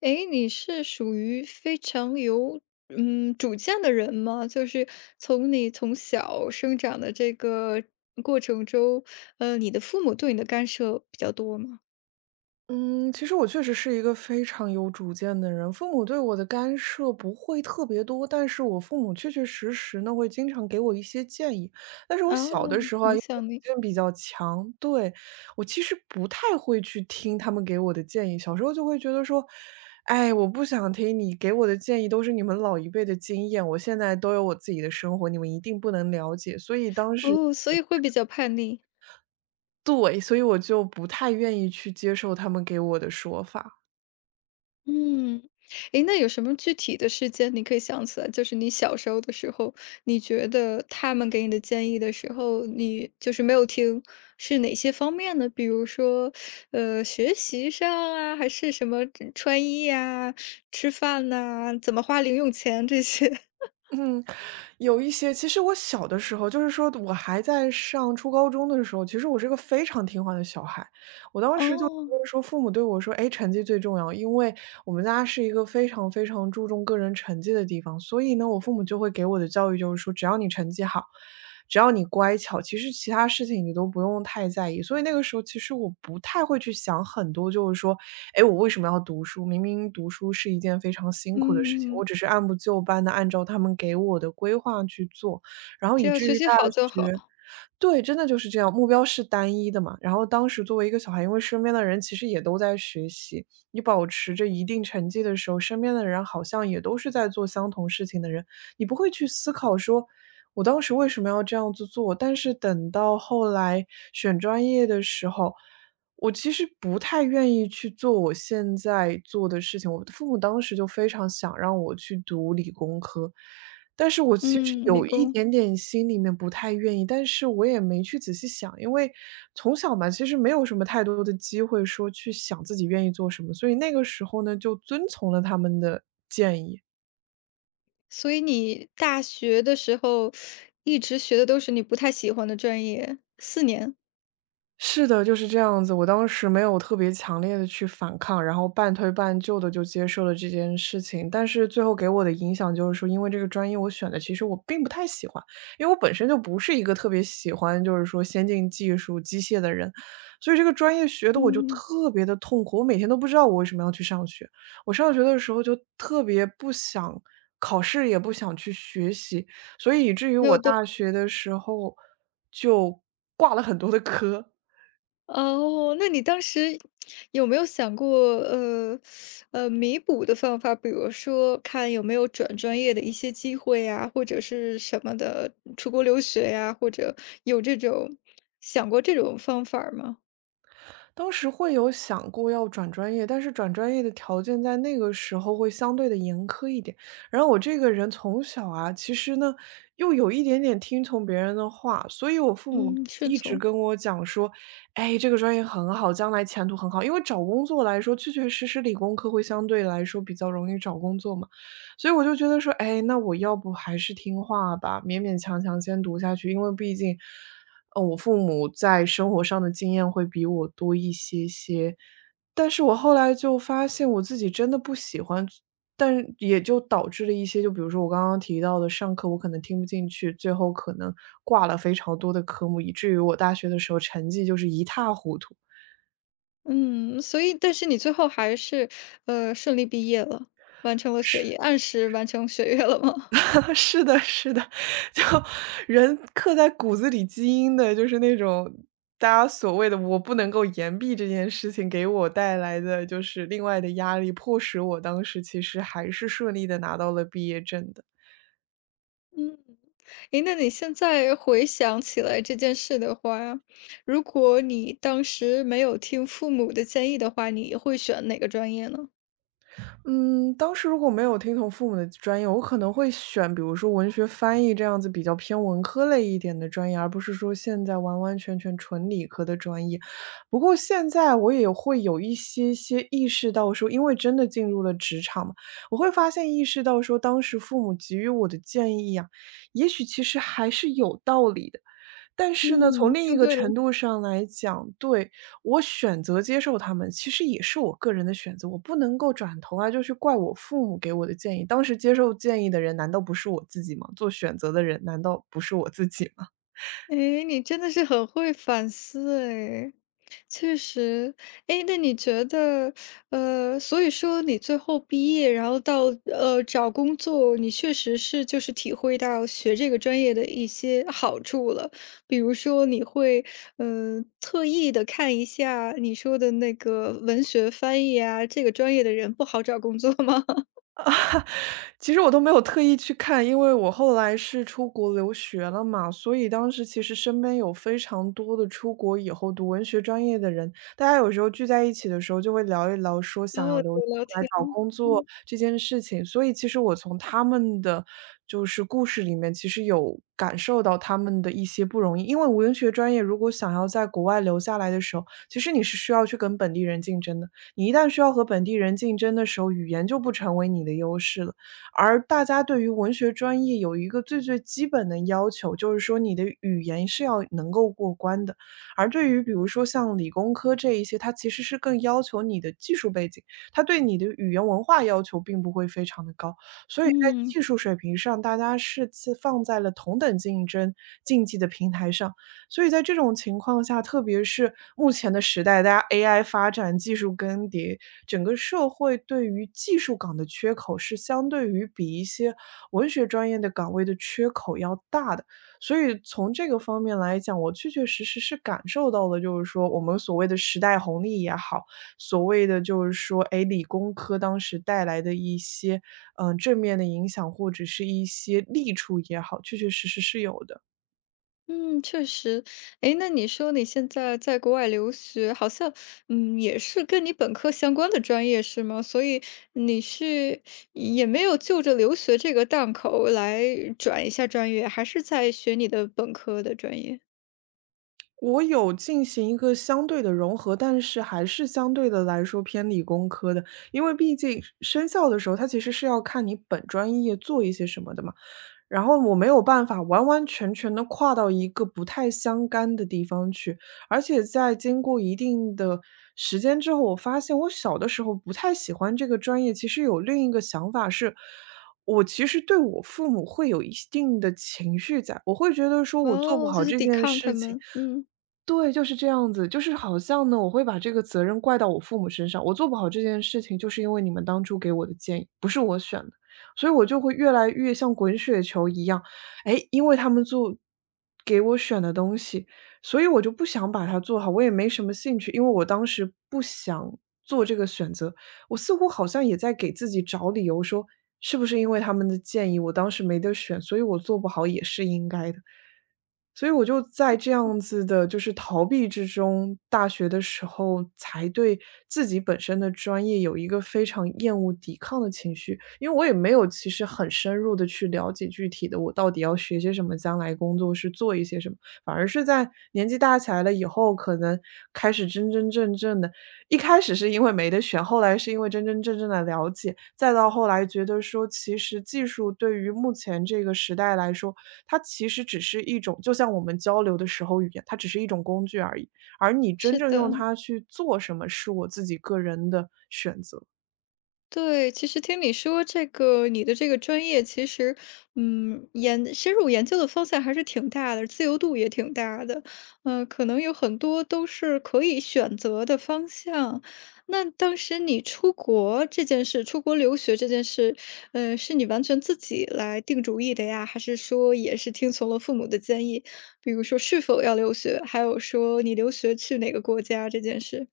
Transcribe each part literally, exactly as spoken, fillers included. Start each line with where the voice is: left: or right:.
left: 诶，你是属于非常有，嗯，主见的人吗？就是从你从小生长的这个过程中，呃，你的父母对你的干涉比较多吗？
right: 嗯，其实我确实是一个非常有主见的人，父母对我的干涉不会特别多，但是我父母确确实实呢会经常给我一些建议。但是我小
left: 哦，
right: 的时候啊，
left: 影
right: 因为我主
left: 响你。
right: 见比较强，对，我其实不太会去听他们给我的建议，小时候就会觉得说，哎，我不想听你给我的建议，都是你们老一辈的经验，我现在都有我自己的生活，你们一定不能了解。所以当时，
left: 哦，所以会比较叛逆。
right: 对，所以我就不太愿意去接受他们给我的说法。
left: 嗯。诶，那有什么具体的事件你可以想起来？就是你小时候的时候，你觉得他们给你的建议的时候，你就是没有听，是哪些方面呢？比如说，呃，学习上啊，还是什么嗯穿衣呀、吃饭呐、怎么花零用钱这些？
right: 嗯，有一些。其实我小的时候，就是说我还在上初高中的时候，其实我是个非常听话的小孩。我 当时就觉
left: 哦。
right: 得说，父母对我说：“哎，成绩最重要。”因为我们家是一个非常非常注重个人成绩的地方，所以呢，我父母就会给我的教育就是说，只要你成绩好，只要你乖巧，其实其他事情你都不用太在意。所以那个时候，其实我不太会去想很多，就是说，哎，我为什么要读书？明明读书是一件非常辛苦的事情，
left: 嗯，
right: 我只是按部就班的按照他们给我的规划去做，然后
left: 只
right: 以
left: 要
right: 至
left: 学
right: 于
left: 习
right: 大
left: 好就好。
right: 学对，真的就是这样，目标是单一的嘛。然后当时作为一个小孩，因为身边的人其实也都在学习，你保持着一定成绩的时候，身边的人好像也都是在做相同事情的人，你不会去思考说，我当时为什么要这样子做。但是等到后来选专业的时候，我其实不太愿意去做我现在做的事情。我的父母当时就非常想让我去读理工科，但是我其实
left: 嗯，理
right: 有嗯一
left: 工。
right: 点点心里面不太愿意，但是我也没去仔细想，因为从小嘛，其实没有什么太多的机会说去想自己愿意做什么，所以那个时候呢，就遵从了他们的建议。
left: 所以你大学的时候一直学的都是你不太喜欢的专业，四年。
right: 是的，就是这样子。我当时没有特别强烈的去反抗，然后半推半就的就接受了这件事情。但是最后给我的影响就是说，因为这个专业我选的其实我并不太喜欢，因为我本身就不是一个特别喜欢就是说先进技术、机械的人，所以这个专业学的我就
left: 嗯。
right: 特别的痛苦。我每天都不知道我为什么要去上学，我上学的时候就特别不想考试，也不想去学习，所以以至于
left: 没有
right: 我
left: 动。
right: 大学的时候就挂了很多的科。
left: 哦，那你当时有没有想过，呃，呃，弥补的方法？比如说看有没有转专业的一些机会呀，或者是什么的，出国留学呀，或者有这种想过这种方法儿吗？
right: 当时会有想过要转专业，但是转专业的条件在那个时候会相对的严苛一点。然后我这个人从小啊，其实呢，又有一点点听从别人的话，所以我父母
left: 嗯，顺
right: 一直
left: 从。
right: 跟我讲说：“哎，这个专业很好，将来前途很好。”因为找工作来说，确确实实理工科会相对来说比较容易找工作嘛。所以我就觉得说：“哎，那我要不还是听话吧，勉勉强强先读下去。”因为毕竟呃，我父母在生活上的经验会比我多一些些。但是我后来就发现我自己真的不喜欢，但也就导致了一些，就比如说我刚刚提到的，上课我可能听不进去，最后可能挂了非常多的科目，以至于我大学的时候成绩就是一塌糊涂。
left: 嗯，所以但是你最后还是，呃，顺利毕业了，完成了学业，按时完成学业了吗？
right: 是的是的，就人刻在骨子里基因的就是那种大家所谓的我不能够言毕这件事情给我带来的就是另外的压力，迫使我当时其实还是顺利的拿到了毕业证的。
left: 嗯。诶，那你现在回想起来这件事的话，如果你当时没有听父母的建议的话，你会选哪个专业呢？
right: 嗯，当时如果没有听从父母的专业，我可能会选比如说文学翻译这样子比较偏文科类一点的专业，而不是说现在完完全全纯理科的专业。不过现在我也会有一些些意识到说，因为真的进入了职场嘛，我会发现意识到说，当时父母给予我的建议呀、也许其实还是有道理的。但是呢，从
left: 嗯。
right: 另一
left: 听
right: 个
left: 对了。
right: 程度上来讲，对，我选择接受他们，其实也是我个人的选择，我不能够转头啊，就去怪我父母给我的建议。当时接受建议的人难道不是我自己吗？做选择的人难道不是我自己
left: 诶，你真的是很会反思诶，确实。诶，那你觉得，呃，所以说你最后毕业，然后到呃找工作，你确实是就是体会到学这个专业的一些好处了，比如说你会嗯特意的看一下你说的那个文学翻译啊，这个专业的人不好找工作吗？
right: 其实我都没有特意去看，因为我后来是出国留学了嘛，所以当时其实身边有非常多的出国以后读文学专业的人，大家有时候聚在一起的时候就会聊一聊，说
left: 然
right: 想
left: 后
right: 要留
left: 就聊
right: 来
left: 天。
right: 找工作这件事情。所以其实我从他们的就是故事里面，其实有感受到他们的一些不容易。因为文学专业如果想要在国外留下来的时候，其实你是需要去跟本地人竞争的。你一旦需要和本地人竞争的时候，语言就不成为你的优势了。而大家对于文学专业有一个最最基本的要求，就是说你的语言是要能够过关的。而对于比如说像理工科这一些，它其实是更要求你的技术背景，它对你的语言文化要求并不会非常的高。所以在
left: 嗯。
right: 技术水平上，大家是自放在了同等竞争竞技的平台上。所以在这种情况下，特别是目前的时代，大家 A I 发展、技术更迭，整个社会对于技术岗的缺口是相对于比一些文学专业的岗位的缺口要大的。所以从这个方面来讲，我确确实实是感受到了，就是说我们所谓的时代红利也好，所谓的就是说，哎理工科当时带来的一些嗯、呃正面的影响，或者是一些利处也好，确确实实是有的。
left: 嗯，确实。诶，那你说你现在在国外留学，好像，嗯，也是跟你本科相关的专业，是吗？所以你是也没有就着留学这个档口来转一下专业，还是在学你的本科的专业？
right: 我有进行一个相对的融合，但是还是相对的来说偏理工科的。因为毕竟生效的时候，它其实是要看你本专业做一些什么的嘛。然后我没有办法完完全全的跨到一个不太相干的地方去，而且在经过一定的时间之后，我发现我小的时候不太喜欢这个专业，其实有另一个想法是，我其实对我父母会有一定的情绪在，我会觉得说我做不
left: 哦，就
right: 好
left: 是
right: 这
left: 抵
right: 件
left: 抗他
right: 事情
left: 们。嗯，
right: 对，就是这样子，就是好像呢，我会把这个责任怪到我父母身上，我做不好这件事情，就是因为你们当初给我的建议，不是我选的，所以我就会越来越像滚雪球一样，哎，因为他们做给我选的东西，所以我就不想把它做好，我也没什么兴趣，因为我当时不想做这个选择，我似乎好像也在给自己找理由说，是不是因为他们的建议，我当时没得选，所以我做不好也是应该的。所以我就在这样子的，就是逃避之中，大学的时候才对自己本身的专业有一个非常厌恶、抵抗的情绪。因为我也没有其实很深入的去了解具体的我到底要学些什么，将来工作是做一些什么，反而是在年纪大起来了以后，可能开始真真正正的，一开始是因为没得选，后来是因为真真正正的了解，再到后来觉得说，其实技术对于目前这个时代来说，它其实只是一种就像我们交流的时候语言，它只是一种工具而已，而你真
left: 是
right: 正用
left: 的。
right: 它去做什么，是我自己个人的选择。
left: 对，其实听你说这个，你的这个专业其实，嗯，研深入研究的方向还是挺大的，自由度也挺大的，呃，可能有很多都是可以选择的方向。那当时你出国这件事，出国留学这件事，嗯，是你完全自己来定主意的呀，还是说也是听从了父母的建议？比如说是否要留学，还有说你留学去哪个国家这件事？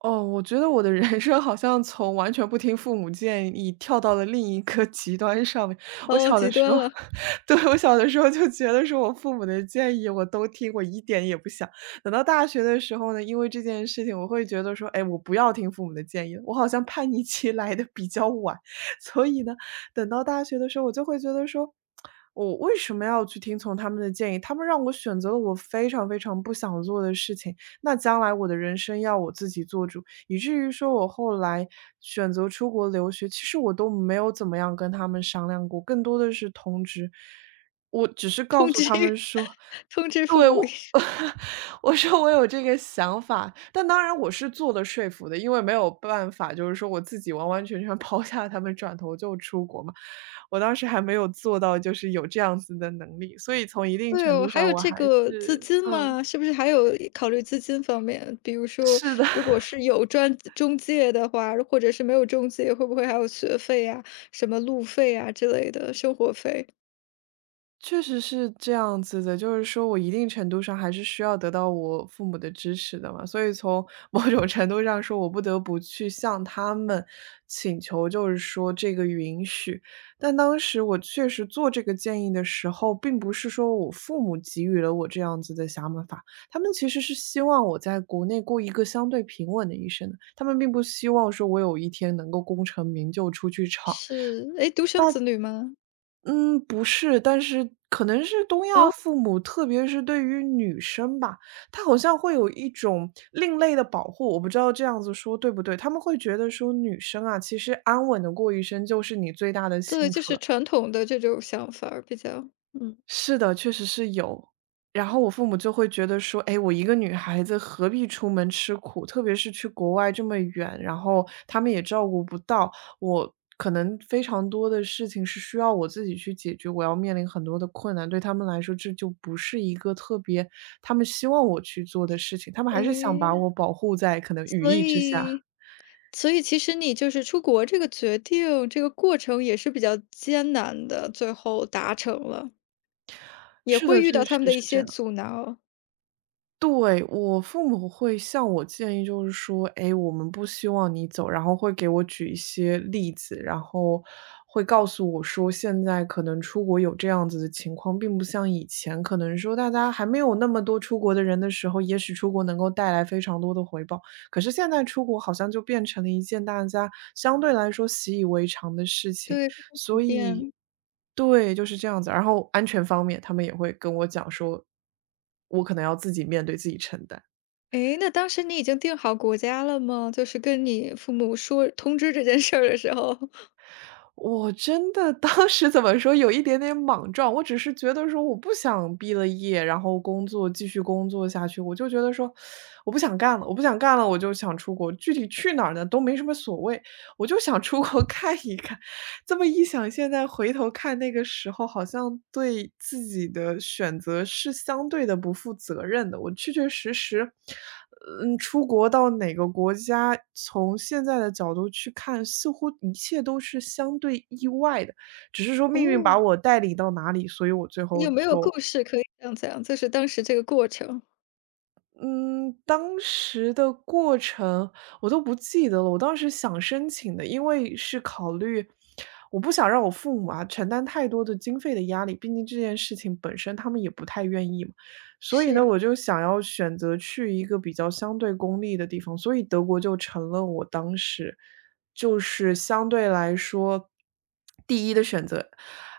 right: 哦，我觉得我的人生好像从完全不听父母建议，跳到了另一个极端上面。我
left: 哦，
right: 小
left: 极
right: 的时
left: 端
right: 候
left: 了。
right: 对，我小的时候就觉得说我父母的建议我都听，我一点也不想。等到大学的时候呢，因为这件事情，我会觉得说，哎，我不要听父母的建议了，我好像叛逆期 来的比较晚，所以呢，等到大学的时候，我就会觉得说，我为什么要去听从他们的建议？他们让我选择了我非常非常不想做的事情。那将来我的人生要我自己做主，以至于说我后来选择出国留学，其实我都没有怎么样跟他们商量过，更多的是通知。我只是告
left: 通
right: 诉
left: 知。
right: 他们说
left: 通知父
right: 对，
left: 母一
right: 我
left: 声。
right: 我说我有这个想法，但当然我是做的说服的，因为没有办法，就是说我自己完完全全 抛下他们，转头就出国嘛。我当时还没有做到就是有这样子的能力，所以从一定
left: 对
right: 程
left: 哦，
right: 度
left: 还
right: 上
left: 有
right: 我
left: 这
right: 还
left: 个资
right: 是
left: 金
right: 嗯，
left: 吗？是不是还有考虑资金方面？比如说，
right: 是的。
left: 如果是有专中介的话，或者是没有中介，会不会还有学费呀、什么路费啊之类的生活费？
right: 确实是这样子的，就是说我一定程度上还是需要得到我父母的支持的嘛，所以从 某种程度上说，我不得不去向他们请求，就是说这个允许。但当时我确实做这个建议的时候，并不是说我父母给予了我这样子的想法，他们其实是希望我在国内过一个相对平稳的一生的，他们并不希望说我有一天能够功成名就出去闯。
left: 是。哎，独生子女吗？
right: 嗯，不是，但是可能是东亚
left: 哦。
right: 父母，特别是对于女生吧，她好像会有一种另类的保护，我不知道这样子说对不对？他们会觉得说女生啊，其实安稳的过一生就是你最大的
left: 对，
right: 幸
left: 就
right: 福
left: 是
right: 了。
left: 传统的这种想法儿比较，嗯。
right: 是的，确实是有。然后我父母就会觉得说："哎，我一个女孩子何必出门吃苦？特别是去国外这么远，然后他们也照顾不到，我可能非常多的事情是需要我自己去解决，我要面临很多的困难。对他们来说，这就不是一个特别他们希望我去做的事情，他们还是想
left: 哎，
right: 把我保护在可能羽
left: 所
right: 翼之下。"
left: 以所以其实你就是出国这个决定，这个过程也是比较艰难的，最后达成了，也
right: 是
left: 会
right: 的，
left: 遇
right: 确
left: 到
right: 实
left: 他们的一
right: 是这
left: 些
right: 样。
left: 阻挠。
right: 对，我父母会向我建议，就是说，哎，我们不希望你走，然后会给我举一些例子，然后会告诉我说，现在可能出国有这样子的情况，并不像以前，可能说大家还没有那么多出国的人的时候，也许出国能够带来非常多的回报，可是现在出国好像就变成了一件大家相对来说习以为常的事情。
left: 对，非常普
right: 所以
left: 遍。
right: 对，就是这样子。然后安全方面，他们也会跟我讲说，我可能要自己面对、自己承担。
left: 诶，那当时你已经定好国家了吗？就是跟你父母说通知这件事儿的时候，
right: 我真的 当时怎么说，有一点点莽撞，我只是觉得说我不想毕了业，然后工作继续工作下去，我就觉得说我不想干了，我不想干了，我就想出国，具体去哪儿呢，都没什么所谓，我就想出国 看一看。这么一想，现在回头看那个时候，好像对自己的选择是相对的不负责任的。我确确实实，嗯，出国到哪个国家，从现在的角度去看，似乎一切都是相对意外的，只是说命运把
left: 哦，
right: 我带领到哪里，所以我最后
left: 有没有
right: 就
left: 故事可以讲讲？就是当时这个过程，
right: 嗯，当时的过程我都不记得了。我当时想申请的，因为是考虑我不想让我父母啊承担太多的经费的压力，毕竟这件事情本身他们也不太愿意嘛。所以
left: 是
right: 呢，
left: 呀。
right: 我就想要选择去一个比较相对公立的地方，所以德国就成了我当时就是相对来说第一的选择。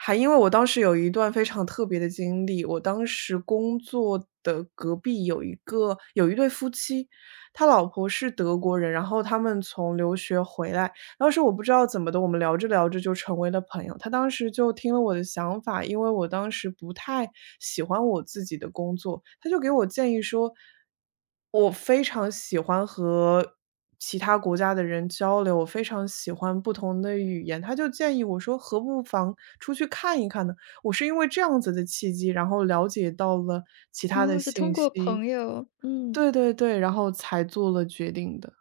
right: 还因为我当时有一段非常特别的经历，我当时工作的隔壁有一个有一对夫妻，他老婆是德国人，然后他们从留学回来。当时我不知道怎么的，我们聊着聊着就成为了朋友。他当时就听了我的想法，因为我当时不太喜欢我自己的工作，他就给我建议说，我非常喜欢和其他国家的人交流，我非常喜欢不同的语言。他就建议我说，何不妨出去看一看呢？我是因为这样子的契机，然后了解到了其
left: 然
right: 他
left: 后
right: 的
left: 是通
right: 信
left: 过
right: 息，
left: 朋友，嗯。
right: 对对对，然后才做了决定的。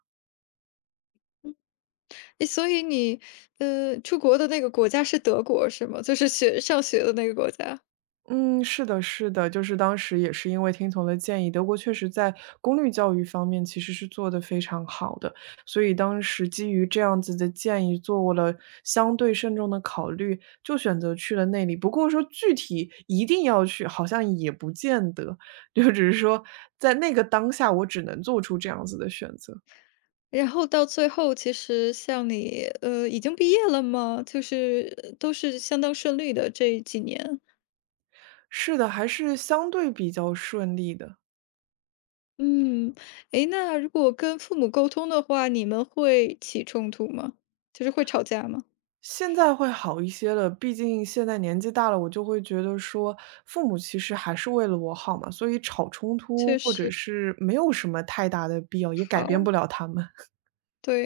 left: 诶，所以你，呃，出国的那个国家是德国是吗？就是学上学的那个国家。
right: 嗯，是的，是的，就是当时也是因为听从了建议，德国确实在公立教育方面其实是做得非常好的，所以当时基于这样子的建议，做了相对慎重的考虑，就选择去了那里。不过说具体一定要去，好像也不见得，就只是说在那个当下，我只能做出这样子的选择。
left: 然后到最后，其实像你，呃，已经毕业了吗？就是呃都是相当顺利的这几年。
right: 是的，还是相对比较顺利的。
left: 嗯。诶，那如果跟父母沟通的话，你们会起冲突吗？就是会吵架吗？
right: 现在会好一些了，毕竟现在年纪大了，我就会觉得说，父母其实还是为了我好嘛，所以吵冲突
left: 确
right: 或者
left: 实。
right: 是没有什么太大的必要，也改变
left: 好。
right: 不了他们。
left: 对。